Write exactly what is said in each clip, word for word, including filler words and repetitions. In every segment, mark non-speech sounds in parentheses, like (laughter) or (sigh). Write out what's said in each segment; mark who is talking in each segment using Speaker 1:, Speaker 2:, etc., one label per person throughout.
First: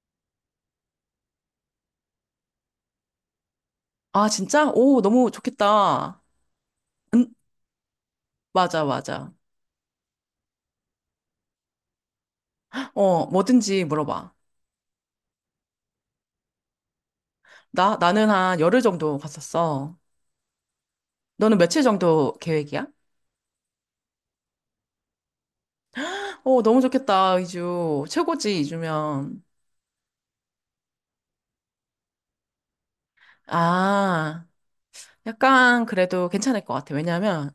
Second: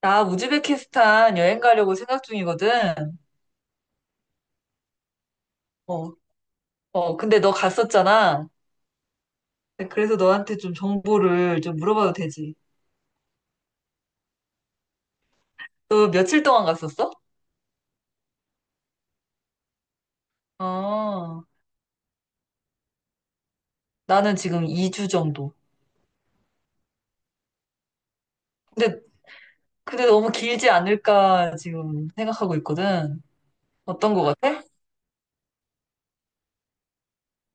Speaker 1: 나 우즈베키스탄 여행 가려고 생각 중이거든.
Speaker 2: 아, 진짜? 오, 너무
Speaker 1: 어,
Speaker 2: 좋겠다.
Speaker 1: 어,
Speaker 2: 응,
Speaker 1: 근데 너 갔었잖아.
Speaker 2: 맞아, 맞아.
Speaker 1: 네, 그래서 너한테 좀 정보를 좀 물어봐도 되지.
Speaker 2: 어, 뭐든지 물어봐.
Speaker 1: 너 며칠 동안 갔었어?
Speaker 2: 나, 나는 한 열흘 정도 갔었어.
Speaker 1: 아,
Speaker 2: 너는 며칠 정도 계획이야?
Speaker 1: 나는 지금 이 주 정도.
Speaker 2: 오 너무 좋겠다, 이주. 최고지,
Speaker 1: 근데,
Speaker 2: 이주면.
Speaker 1: 근데 너무 길지 않을까 지금 생각하고 있거든. 어떤 거
Speaker 2: 아,
Speaker 1: 같아?
Speaker 2: 약간 그래도 괜찮을 것 같아. 왜냐면,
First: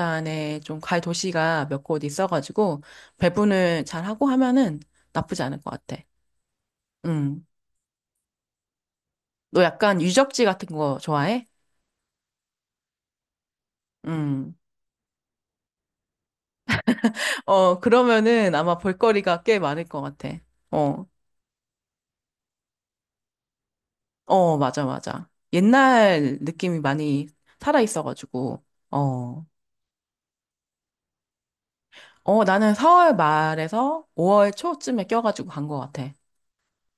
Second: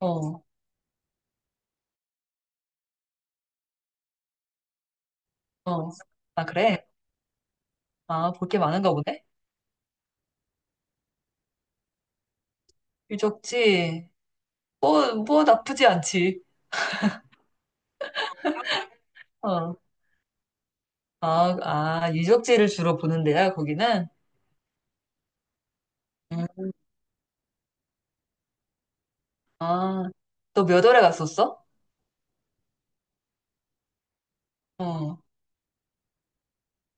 Speaker 1: 어,
Speaker 2: 좀 갈 도시가 몇 곳 있어가지고, 배분을 잘 하고 하면은 나쁘지 않을 것
Speaker 1: 어.
Speaker 2: 같아.
Speaker 1: 아, 그래?
Speaker 2: 응.
Speaker 1: 아, 볼 게 많은가 보네?
Speaker 2: 너 약간 유적지 같은 거 좋아해?
Speaker 1: 유적지.
Speaker 2: 음.
Speaker 1: 뭐, 뭐 나쁘지 않지.
Speaker 2: 어, 그러면은 아마 볼거리가 꽤
Speaker 1: 어.
Speaker 2: 많을 것 같아. 어,
Speaker 1: 아, 아, 유적지를 주로 보는 데야, 거기는?
Speaker 2: 어, 맞아, 맞아. 옛날
Speaker 1: 음.
Speaker 2: 느낌이 많이 살아있어가지고, 어,
Speaker 1: 아, 너 몇 월에 갔었어?
Speaker 2: 어, 나는 사월 말에서 오월 초쯤에
Speaker 1: 어.
Speaker 2: 껴가지고 간 것 같아.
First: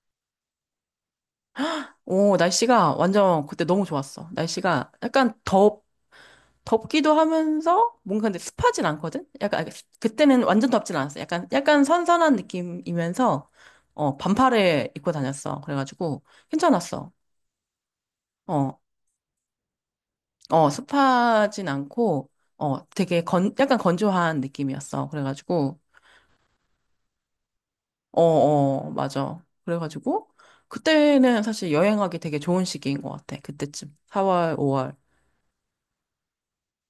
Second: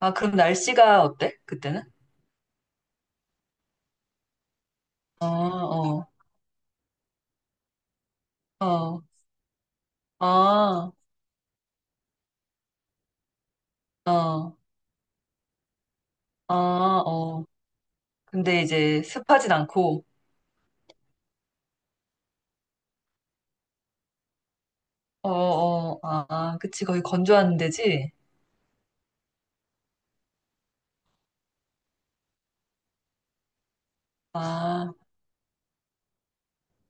Speaker 1: 아, 그럼 날씨가 어때? 그때는?
Speaker 2: 오, 날씨가 완전 그때 너무 좋았어. 날씨가
Speaker 1: 어,
Speaker 2: 약간 덥,
Speaker 1: 어,
Speaker 2: 덥기도 하면서 뭔가 근데 습하진
Speaker 1: 어,
Speaker 2: 않거든? 약간, 아니, 그때는 완전
Speaker 1: 아,
Speaker 2: 덥진 않았어. 약간, 약간 선선한 느낌이면서, 어,
Speaker 1: 어,
Speaker 2: 반팔을 입고 다녔어. 그래가지고,
Speaker 1: 아,
Speaker 2: 괜찮았어.
Speaker 1: 어. 근데
Speaker 2: 어,
Speaker 1: 이제 습하진 않고,
Speaker 2: 어, 습하진 않고, 어, 되게 건, 약간 건조한 느낌이었어.
Speaker 1: 어,
Speaker 2: 그래가지고,
Speaker 1: 어, 아, 아, 그치. 거의 건조한 데지?
Speaker 2: 어, 어, 맞아. 그래가지고, 그때는 사실 여행하기 되게 좋은 시기인 것 같아. 그때쯤. 사월,
Speaker 1: 아,
Speaker 2: 오월.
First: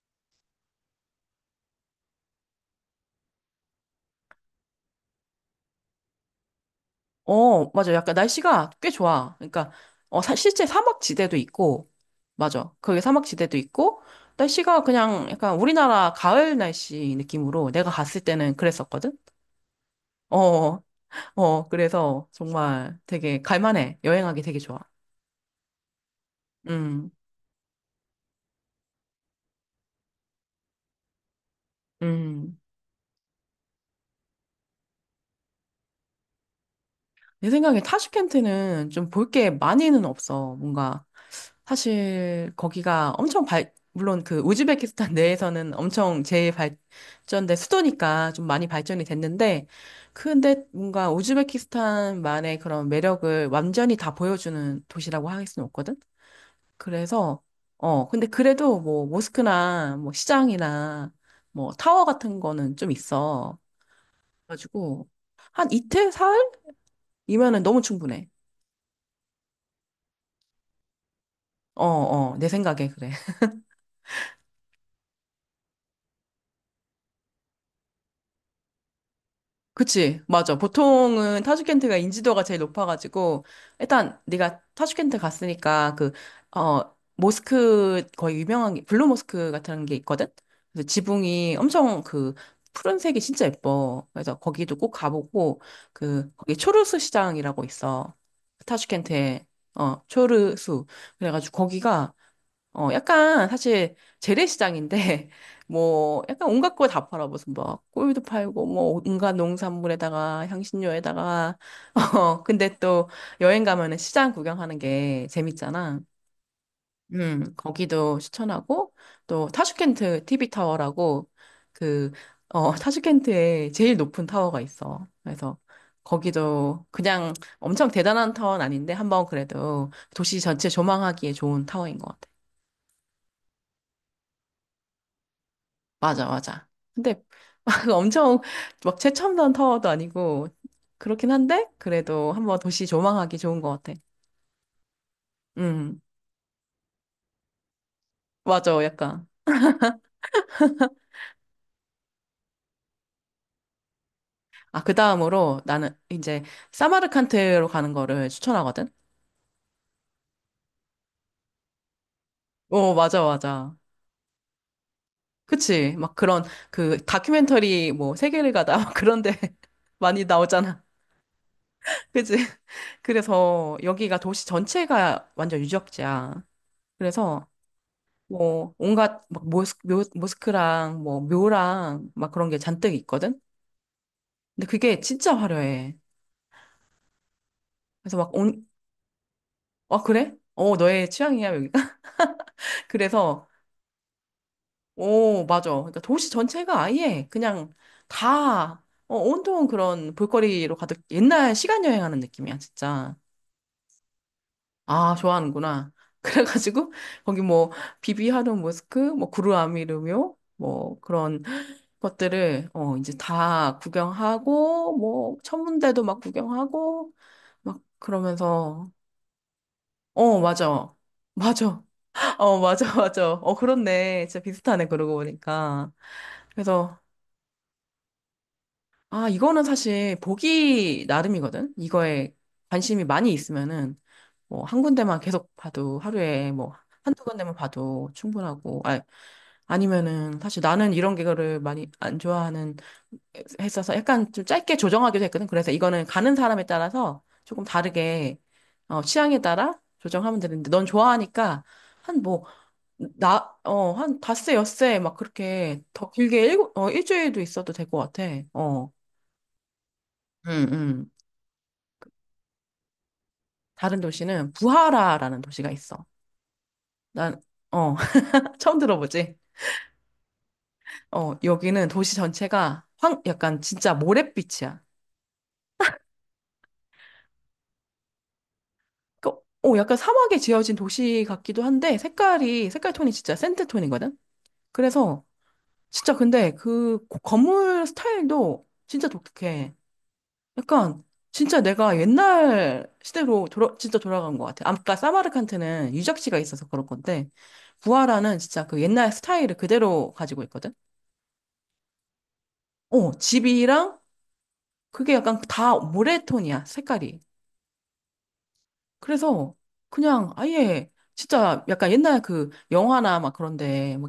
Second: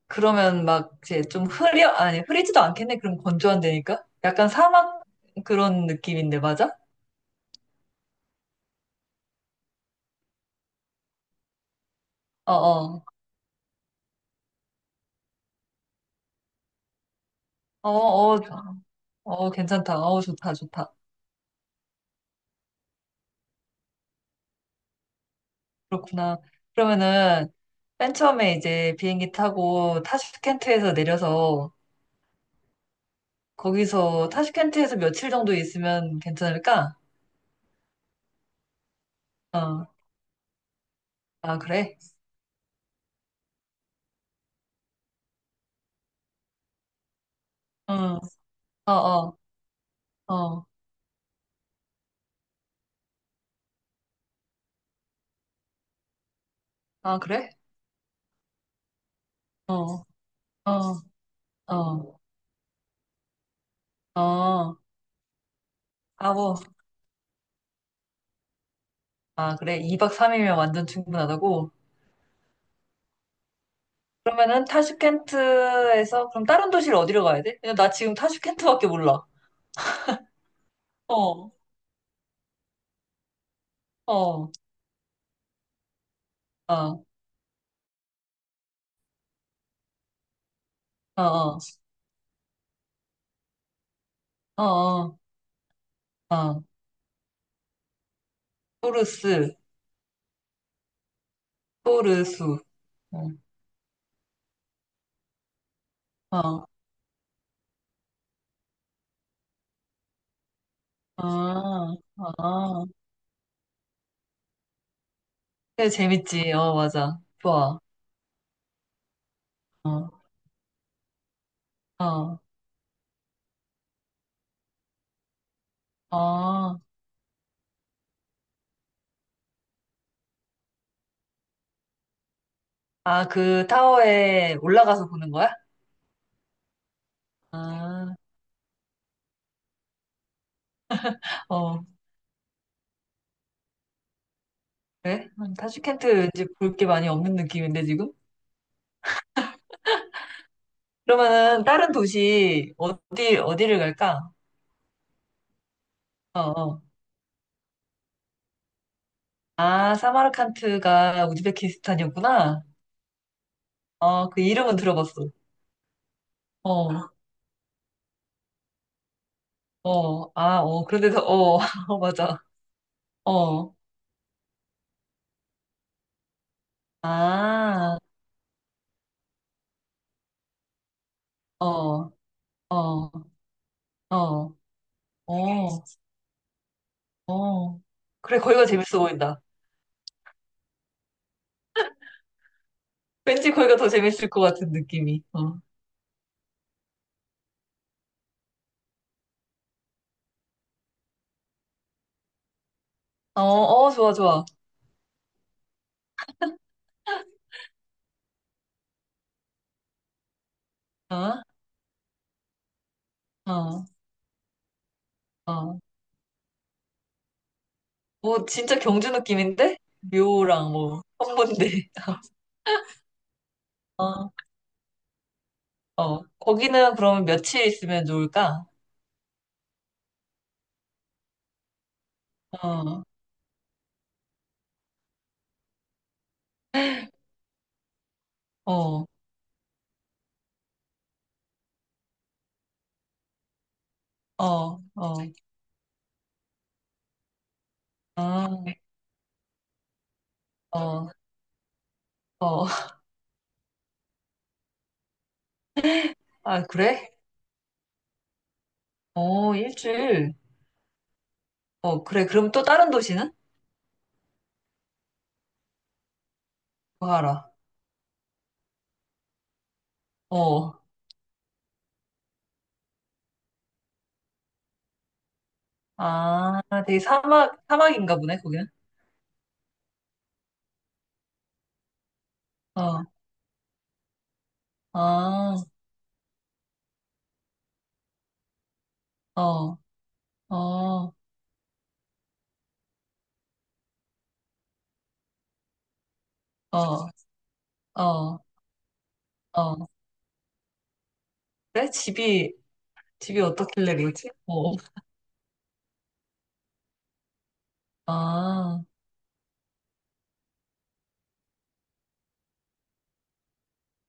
Speaker 1: 그러면 막 이제 좀 흐려, 아니, 흐리지도 않겠네. 그럼 건조한 데니까? 약간 사막 그런 느낌인데, 맞아?
Speaker 2: 어, 맞아. 약간 날씨가 꽤 좋아. 그러니까, 어, 사, 실제 사막지대도 있고,
Speaker 1: 어,
Speaker 2: 맞아. 거기
Speaker 1: 어,
Speaker 2: 사막지대도 있고, 날씨가 그냥 약간 우리나라 가을 날씨 느낌으로
Speaker 1: 어,
Speaker 2: 내가 갔을
Speaker 1: 어,
Speaker 2: 때는 그랬었거든?
Speaker 1: 어, 괜찮다. 어, 좋다,
Speaker 2: 어,
Speaker 1: 좋다.
Speaker 2: 어, 그래서 정말 되게 갈만해. 여행하기 되게 좋아.
Speaker 1: 그렇구나.
Speaker 2: 음.
Speaker 1: 그러면은 맨 처음에 이제 비행기 타고 타슈켄트에서 내려서
Speaker 2: 음,
Speaker 1: 거기서 타슈켄트에서 며칠 정도 있으면 괜찮을까?
Speaker 2: 내 생각에 타슈켄트는 좀 볼 게
Speaker 1: 어.
Speaker 2: 많이는 없어. 뭔가
Speaker 1: 아, 그래?
Speaker 2: 사실 거기가 엄청 발 물론 그 우즈베키스탄 (laughs) 내에서는 엄청 제일 발전된
Speaker 1: 어.
Speaker 2: 수도니까 좀 많이
Speaker 1: 어,
Speaker 2: 발전이
Speaker 1: 어.
Speaker 2: 됐는데 근데
Speaker 1: 어.
Speaker 2: 뭔가 우즈베키스탄만의 그런 매력을 완전히 다 보여주는 도시라고 할 수는 없거든.
Speaker 1: 아,
Speaker 2: 그래서
Speaker 1: 그래?
Speaker 2: 어 근데 그래도 뭐 모스크나
Speaker 1: 어.
Speaker 2: 뭐
Speaker 1: 어.
Speaker 2: 시장이나 뭐 타워
Speaker 1: 어.
Speaker 2: 같은 거는 좀 있어.
Speaker 1: 어.
Speaker 2: 가지고 한 이틀
Speaker 1: 아,
Speaker 2: 사흘
Speaker 1: 뭐.
Speaker 2: 이면은 너무 충분해.
Speaker 1: 아, 그래. 이 박 삼 일이면 완전 충분하다고.
Speaker 2: 어, 어, 내 생각에 그래. (laughs)
Speaker 1: 그러면은 타슈켄트에서 그럼 다른 도시를 어디로 가야 돼? 그냥 나 지금 타슈켄트밖에 몰라.
Speaker 2: 그치, 맞아. 보통은
Speaker 1: 어.
Speaker 2: 타슈켄트가 인지도가 제일 높아가지고,
Speaker 1: 어.
Speaker 2: 일단
Speaker 1: 어.
Speaker 2: 네가 타슈켄트 갔으니까 그, 어,
Speaker 1: 어.
Speaker 2: 모스크 거의 유명한 게, 블루 모스크 같은 게 있거든? 그래서
Speaker 1: 어.
Speaker 2: 지붕이
Speaker 1: 어.
Speaker 2: 엄청 그, 푸른색이 진짜 예뻐. 그래서 거기도 꼭
Speaker 1: 어.
Speaker 2: 가보고, 그,
Speaker 1: 어.
Speaker 2: 거기
Speaker 1: 어.
Speaker 2: 초르수 시장이라고 있어. 타슈켄트에,
Speaker 1: 토르스.
Speaker 2: 어, 초르수. 그래가지고 거기가
Speaker 1: 토르수.
Speaker 2: 어,
Speaker 1: 어,
Speaker 2: 약간 사실 재래시장인데 (laughs) 뭐 약간
Speaker 1: 어,
Speaker 2: 온갖 걸 다 팔아 무슨 막 꿀도 팔고 뭐 온갖 농산물에다가 향신료에다가
Speaker 1: 아,
Speaker 2: (laughs) 어 근데
Speaker 1: 아.
Speaker 2: 또 여행 가면은 시장 구경하는 게
Speaker 1: 그래,
Speaker 2: 재밌잖아.
Speaker 1: 재밌지. 어, 맞아.
Speaker 2: 음
Speaker 1: 좋아.
Speaker 2: 거기도 추천하고 또
Speaker 1: 어,
Speaker 2: 타슈켄트 티비 타워라고
Speaker 1: 어,
Speaker 2: 그어 타슈켄트에 제일 높은 타워가 있어. 그래서
Speaker 1: 어.
Speaker 2: 거기도 그냥 엄청 대단한 타워는 아닌데 한번 그래도 도시 전체 조망하기에 좋은 타워인 것 같아.
Speaker 1: 아, 그 타워에 올라가서 보는 거야?
Speaker 2: 맞아, 맞아. 근데 (laughs)
Speaker 1: 아,
Speaker 2: 엄청 막 최첨단 타워도 아니고 그렇긴 한데
Speaker 1: 어,
Speaker 2: 그래도 한번 도시 조망하기 좋은 것 같아.
Speaker 1: 그래? 음,
Speaker 2: 음,
Speaker 1: 타슈켄트 이제 볼 게 많이 없는 느낌인데, 지금?
Speaker 2: 맞아, 약간.
Speaker 1: 그러면은 다른 도시, 어디, 어디를 갈까?
Speaker 2: 아, 그 다음으로 나는
Speaker 1: 어,
Speaker 2: 이제
Speaker 1: 어.
Speaker 2: 사마르칸트로 가는 거를 추천하거든.
Speaker 1: 아, 사마르칸트가 우즈베키스탄이었구나.
Speaker 2: 오 맞아, 맞아.
Speaker 1: 어, 그 이름은 들어봤어.
Speaker 2: 그치? 막 그런 그
Speaker 1: 어,
Speaker 2: 다큐멘터리 뭐 세계를 가다 막 그런데 (laughs) 많이
Speaker 1: 어, 아,
Speaker 2: 나오잖아.
Speaker 1: 어, 그런데서, 어, (laughs) 어,
Speaker 2: 그치?
Speaker 1: 맞아. 어,
Speaker 2: 그래서 여기가 도시 전체가 완전 유적지야. 그래서
Speaker 1: 아.
Speaker 2: 뭐 온갖 막 모스, 묘, 모스크랑 뭐 묘랑
Speaker 1: 어,
Speaker 2: 막 그런 게 잔뜩
Speaker 1: 어,
Speaker 2: 있거든.
Speaker 1: 어,
Speaker 2: 근데 그게 진짜
Speaker 1: 어,
Speaker 2: 화려해.
Speaker 1: 어.
Speaker 2: 그래서 막
Speaker 1: 그래,
Speaker 2: 온,
Speaker 1: 거기가 재밌어 보인다.
Speaker 2: 아 그래? 어 너의 취향이야 여기가? (laughs) 그래서
Speaker 1: 왠지 거기가 더 재밌을 것 같은 느낌이.
Speaker 2: 오
Speaker 1: 어,
Speaker 2: 맞아. 그러니까 도시 전체가 아예 그냥 다 어, 온통 그런 볼거리로 가득 옛날 시간 여행하는 느낌이야 진짜.
Speaker 1: 어, 어, 좋아, 좋아.
Speaker 2: 아, 좋아하는구나. (laughs) 그래가지고, 거기 뭐, 비비하르 모스크, 뭐, 구루아미르묘, 뭐, 그런
Speaker 1: 어,
Speaker 2: 것들을, 어, 이제 다
Speaker 1: 어,
Speaker 2: 구경하고, 뭐,
Speaker 1: 어.
Speaker 2: 천문대도 막 구경하고, 막,
Speaker 1: 뭐, 진짜
Speaker 2: 그러면서,
Speaker 1: 경주 느낌인데?
Speaker 2: 어,
Speaker 1: 묘랑
Speaker 2: 맞아.
Speaker 1: 뭐,
Speaker 2: 맞아.
Speaker 1: 헌문대. (laughs)
Speaker 2: (laughs) 어, 맞아, 맞아. 어, 그렇네.
Speaker 1: 어,
Speaker 2: 진짜 비슷하네, 그러고 보니까.
Speaker 1: 어. 거기는
Speaker 2: 그래서,
Speaker 1: 그러면 며칠 있으면 좋을까?
Speaker 2: 아, 이거는 사실 보기 나름이거든? 이거에
Speaker 1: 어,
Speaker 2: 관심이 많이 있으면은. 뭐 한 군데만 계속 봐도 하루에 뭐 한두 군데만 봐도 충분하고 아
Speaker 1: 어,
Speaker 2: 아니면은 사실 나는 이런 거를 많이 안 좋아하는 했어서 약간 좀 짧게
Speaker 1: 어, 어,
Speaker 2: 조정하기도 했거든. 그래서 이거는 가는 사람에 따라서 조금 다르게
Speaker 1: 어,
Speaker 2: 어 취향에 따라 조정하면 되는데 넌
Speaker 1: 어,
Speaker 2: 좋아하니까 한 뭐
Speaker 1: 어.
Speaker 2: 나 어 한 닷새 엿새 막 그렇게 더 길게 일,
Speaker 1: 아,
Speaker 2: 어
Speaker 1: 그래?
Speaker 2: 일주일도 있어도 될 것 같아. 어.
Speaker 1: 어, 일주일.
Speaker 2: 음, 음.
Speaker 1: 어, 그래. 그럼 또 다른 도시는?
Speaker 2: 다른 도시는 부하라라는 도시가 있어. 난
Speaker 1: 뭐하라.
Speaker 2: 어 (laughs) 처음 들어보지?
Speaker 1: 어.
Speaker 2: 어, 여기는 도시 전체가 황, 약간 진짜 모래빛이야.
Speaker 1: 아, 되게 사막, 사막인가 보네, 거기는.
Speaker 2: 그, 어, 약간 사막에 지어진 도시 같기도 한데 색깔이, 색깔
Speaker 1: 어,
Speaker 2: 톤이 진짜 샌드 톤이거든? 그래서
Speaker 1: 아,
Speaker 2: 진짜 근데 그 고- 건물 스타일도 진짜 독특해.
Speaker 1: 어, 어,
Speaker 2: 약간
Speaker 1: 어,
Speaker 2: 진짜 내가 옛날 시대로 돌아, 진짜 돌아간 것 같아. 아까 사마르칸트는 유적지가 있어서 그럴 건데 부하라는
Speaker 1: 어,
Speaker 2: 진짜 그 옛날 스타일을
Speaker 1: 어.
Speaker 2: 그대로 가지고 있거든?
Speaker 1: 그래? 집이,
Speaker 2: 어,
Speaker 1: 집이 어떻길래
Speaker 2: 집이랑
Speaker 1: 그러지? 어,
Speaker 2: 그게 약간 다 모래톤이야, 색깔이.
Speaker 1: 어.
Speaker 2: 그래서 그냥 아예 진짜 약간 옛날 그 영화나 막 그런데 뭐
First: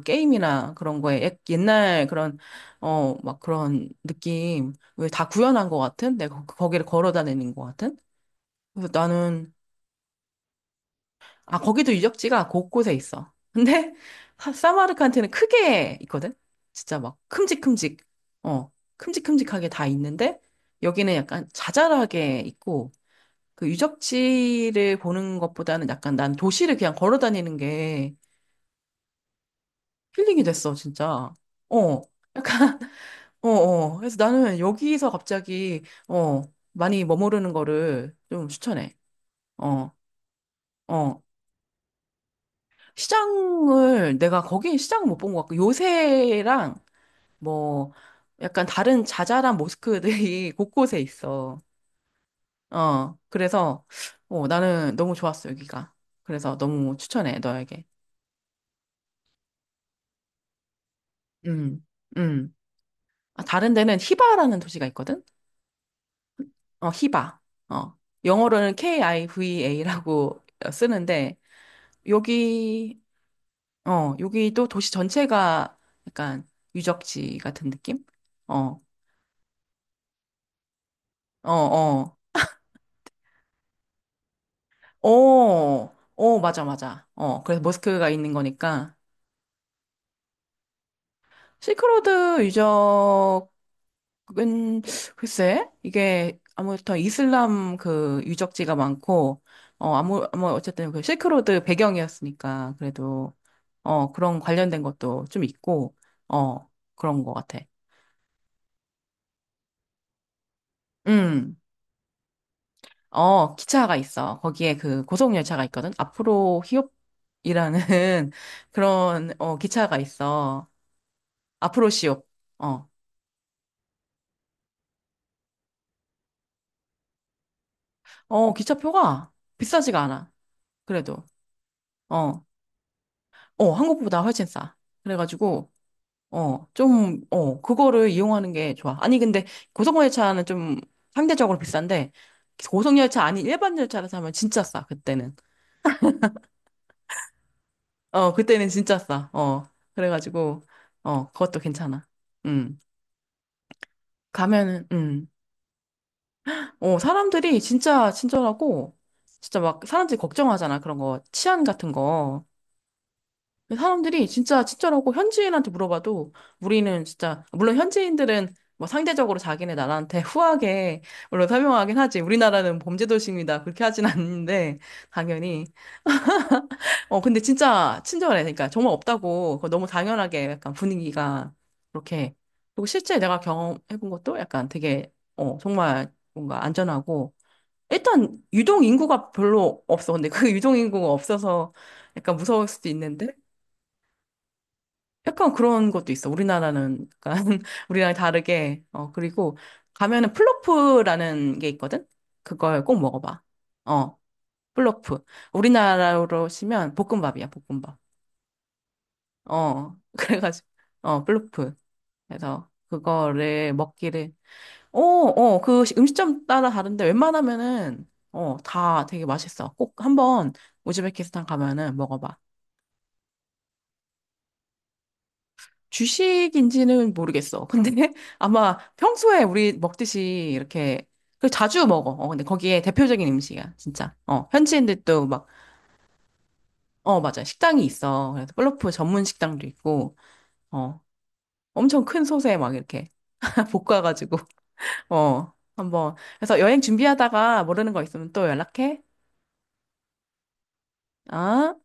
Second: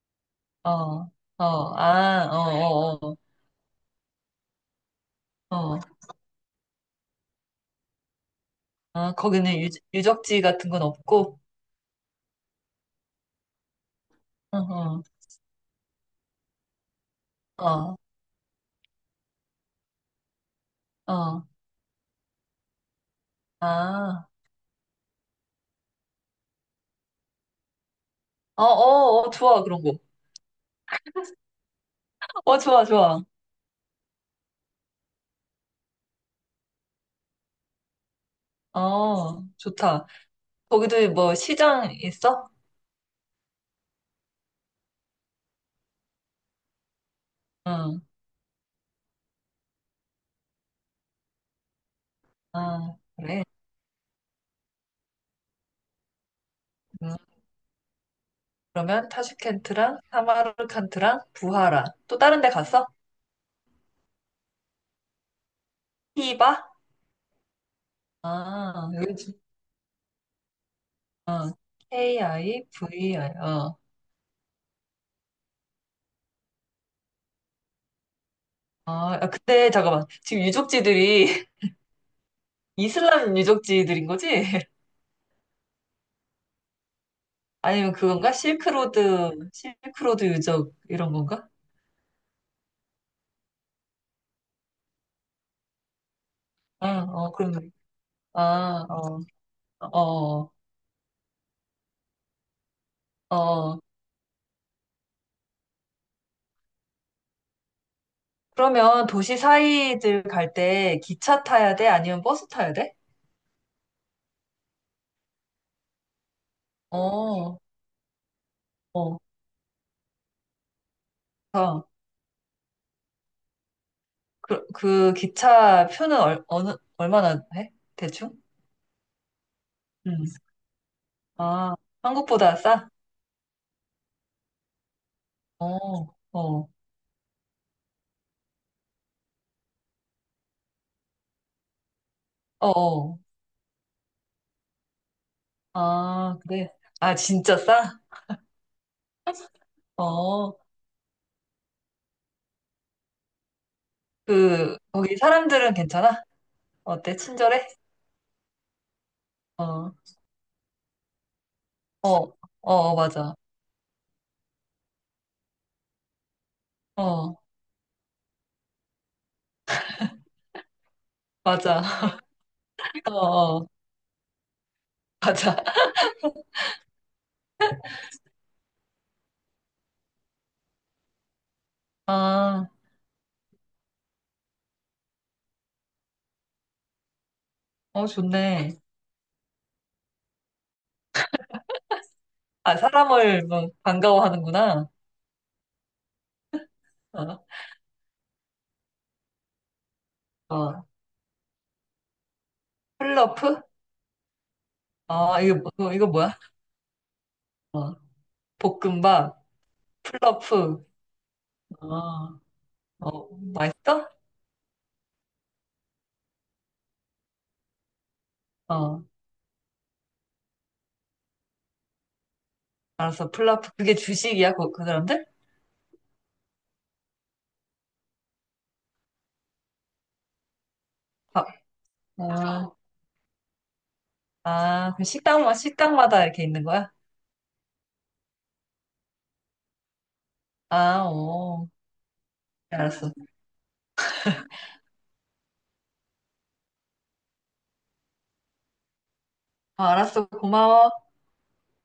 Speaker 1: 아,
Speaker 2: 게임이나 그런
Speaker 1: 어,
Speaker 2: 거에 옛-
Speaker 1: 어,
Speaker 2: 옛날
Speaker 1: 아,
Speaker 2: 그런
Speaker 1: 어,
Speaker 2: 어
Speaker 1: 어,
Speaker 2: 막 그런 느낌 왜 다
Speaker 1: 어,
Speaker 2: 구현한 것
Speaker 1: 어.
Speaker 2: 같은 내가 거- 거기를 걸어 다니는 것 같은 그래서
Speaker 1: 아,
Speaker 2: 나는
Speaker 1: 거기는 유, 유적지 같은 건 없고,
Speaker 2: 아 거기도 유적지가 곳곳에 있어 (laughs) 근데 사-
Speaker 1: 어, 어,
Speaker 2: 사마르칸트는 크게 있거든 진짜 막
Speaker 1: 어,
Speaker 2: 큼직큼직 어 큼직큼직하게 다 있는데 여기는
Speaker 1: 어,
Speaker 2: 약간 자잘하게 있고 그
Speaker 1: 아,
Speaker 2: 유적지를 보는 것보다는 약간 난 도시를 그냥 걸어 다니는 게
Speaker 1: 어, 어, 어, 좋아, 그런 거.
Speaker 2: 힐링이 됐어, 진짜. 어,
Speaker 1: 어,
Speaker 2: 약간,
Speaker 1: 좋아,
Speaker 2: (laughs)
Speaker 1: 좋아.
Speaker 2: 어, 어. 그래서 나는 여기서 갑자기, 어, 많이 머무르는 거를 좀 추천해.
Speaker 1: 어,
Speaker 2: 어,
Speaker 1: 좋다. 거기도
Speaker 2: 어.
Speaker 1: 뭐 시장 있어?
Speaker 2: 시장을, 내가 거기 시장을 못 본 것 같고, 요새랑 뭐,
Speaker 1: 응,
Speaker 2: 약간 다른 자잘한 모스크들이 (laughs) 곳곳에 있어.
Speaker 1: 아,
Speaker 2: 어,
Speaker 1: 그래.
Speaker 2: 그래서, 어, 나는 너무 좋았어, 여기가. 그래서 너무
Speaker 1: 음.
Speaker 2: 추천해, 너에게.
Speaker 1: 그러면 타슈켄트랑 사마르칸트랑 부하
Speaker 2: 음,
Speaker 1: 라 또 다른 데
Speaker 2: 음.
Speaker 1: 갔어?
Speaker 2: 아, 다른 데는 히바라는 도시가 있거든?
Speaker 1: 히바?
Speaker 2: 어, 히바. 어. 영어로는
Speaker 1: 아, 여기 지-
Speaker 2: 키바라고 (laughs) 쓰는데,
Speaker 1: 어,
Speaker 2: 여기,
Speaker 1: 케이아이브이아이. 어.
Speaker 2: 어, 여기도 도시 전체가 약간 유적지 같은 느낌? 어,
Speaker 1: 아, 아, 근데 잠깐만. 지금 유적지들이
Speaker 2: 어,
Speaker 1: (laughs)
Speaker 2: 어.
Speaker 1: 이슬람 유적지들인 거지? (laughs)
Speaker 2: 어, 어, 맞아, 맞아. 어, 그래서
Speaker 1: 아니면
Speaker 2: 모스크가 있는
Speaker 1: 그건가?
Speaker 2: 거니까.
Speaker 1: 실크로드, 실크로드 유적 이런 건가?
Speaker 2: 실크로드 유적, 은, 글쎄, 이게
Speaker 1: 어,
Speaker 2: 아무튼
Speaker 1: 어, 그거
Speaker 2: 이슬람 그 유적지가
Speaker 1: 아, 어,
Speaker 2: 많고, 어, 아무, 뭐, 어쨌든 그 실크로드 배경이었으니까, 그래도,
Speaker 1: 어, 어.
Speaker 2: 어, 그런 관련된 것도 좀 있고, 어, 그런 것 같아.
Speaker 1: 그러면 도시 사이들 갈 때 기차
Speaker 2: 음,
Speaker 1: 타야 돼? 아니면 버스 타야 돼?
Speaker 2: 어, 기차가 있어. 거기에 그 고속열차가 있거든. 앞으로
Speaker 1: 어,
Speaker 2: 히읗이라는 (laughs)
Speaker 1: 어.
Speaker 2: 그런, 어, 기차가 있어. 앞으로
Speaker 1: 어.
Speaker 2: 시옵. 어,
Speaker 1: 그, 그 기차 표는 얼, 어느, 얼마나 해? 대충?
Speaker 2: 어, 기차표가 비싸지가
Speaker 1: 응.
Speaker 2: 않아. 그래도,
Speaker 1: 아,
Speaker 2: 어,
Speaker 1: 한국보다 싸?
Speaker 2: 어, 한국보다 훨씬 싸. 그래가지고,
Speaker 1: 어,
Speaker 2: 어,
Speaker 1: 어,
Speaker 2: 좀, 어, 그거를 이용하는 게 좋아. 아니, 근데 고속열차는 좀 상대적으로 비싼데,
Speaker 1: 어, 어.
Speaker 2: 고속열차 아닌 일반 열차를 타면 진짜 싸, 그때는.
Speaker 1: 아, 그래. 아, 진짜 싸?
Speaker 2: 어, 그때는 진짜 싸. 어,
Speaker 1: 어,
Speaker 2: 그래가지고, 어, 그것도 괜찮아. 음,
Speaker 1: 그,
Speaker 2: 가면은,
Speaker 1: 거기
Speaker 2: 음.
Speaker 1: 사람들은 괜찮아?
Speaker 2: 어,
Speaker 1: 어때?
Speaker 2: 사람들이
Speaker 1: 친절해?
Speaker 2: 진짜 친절하고, 진짜
Speaker 1: 어,
Speaker 2: 막
Speaker 1: 어,
Speaker 2: 사람들이 걱정하잖아. 그런 거, 치안 같은
Speaker 1: 어,
Speaker 2: 거.
Speaker 1: 어, 맞아.
Speaker 2: 사람들이 진짜 친절하고 현지인한테 물어봐도 우리는
Speaker 1: 어,
Speaker 2: 진짜 물론 현지인들은 뭐 상대적으로 자기네 나라한테 (laughs) 후하게 물론 설명하긴
Speaker 1: 맞아.
Speaker 2: 하지 우리나라는 범죄
Speaker 1: (laughs) 어,
Speaker 2: 도시입니다
Speaker 1: 어,
Speaker 2: 그렇게 하진 않는데
Speaker 1: 맞아.
Speaker 2: 당연히 어 근데 진짜 친절해 그러니까 정말 없다고 그거 너무 당연하게 약간 분위기가 그렇게
Speaker 1: 아,
Speaker 2: 그리고 실제 내가 경험해본 것도 약간 되게 어 정말 뭔가 안전하고
Speaker 1: 어,
Speaker 2: 일단
Speaker 1: 좋네.
Speaker 2: 유동 인구가 별로 없어 근데 그 (laughs) 유동 인구가 없어서 약간 무서울
Speaker 1: 아,
Speaker 2: 수도 있는데
Speaker 1: 사람을 뭐 반가워하는구나.
Speaker 2: 약간 그런 것도 있어. 우리나라는 약간
Speaker 1: 어,
Speaker 2: (laughs) 우리랑 다르게. 어, 그리고 가면은
Speaker 1: 어.
Speaker 2: 플로프라는 게 있거든? 그걸 꼭 먹어봐.
Speaker 1: 플러프?
Speaker 2: 어, 플로프.
Speaker 1: 아, 이거, 뭐- 이거 뭐야?
Speaker 2: 우리나라로 치면 볶음밥이야,
Speaker 1: 어,
Speaker 2: 볶음밥.
Speaker 1: 볶음밥,
Speaker 2: 어, (laughs) 그래가지고,
Speaker 1: 플러프.
Speaker 2: 어, 플로프.
Speaker 1: 아,
Speaker 2: 그래서
Speaker 1: 어,
Speaker 2: 그거를
Speaker 1: 맛있어?
Speaker 2: 먹기를. 어, 어, 그 시- 음식점 따라 다른데 웬만하면은, 어,
Speaker 1: 어,
Speaker 2: 다 되게 맛있어. 꼭 한번 우즈베키스탄 가면은 먹어봐.
Speaker 1: 알았어. 플라프, 그게 주식이야, 그, 그 사람들?
Speaker 2: 주식인지는 모르겠어. 근데 (laughs) 아마 평소에 우리 먹듯이 이렇게
Speaker 1: 아,
Speaker 2: 그 자주 먹어. 어, 근데
Speaker 1: 아,
Speaker 2: 거기에 대표적인 음식이야, 진짜. 어,
Speaker 1: 아, 그
Speaker 2: 현지인들도 막,
Speaker 1: 식당마, 식당마다 이렇게 있는 거야?
Speaker 2: 어, 맞아. 식당이 있어. 그래서 플러프 전문 식당도 있고, 어,
Speaker 1: 아, 오,
Speaker 2: 엄청 큰 솥에 막 이렇게
Speaker 1: 알았어.
Speaker 2: (laughs) 볶아가지고, 어, 한번. 그래서 여행 준비하다가 모르는 거 있으면 또 연락해.
Speaker 1: 아, 알았어. 고마워.
Speaker 2: 어?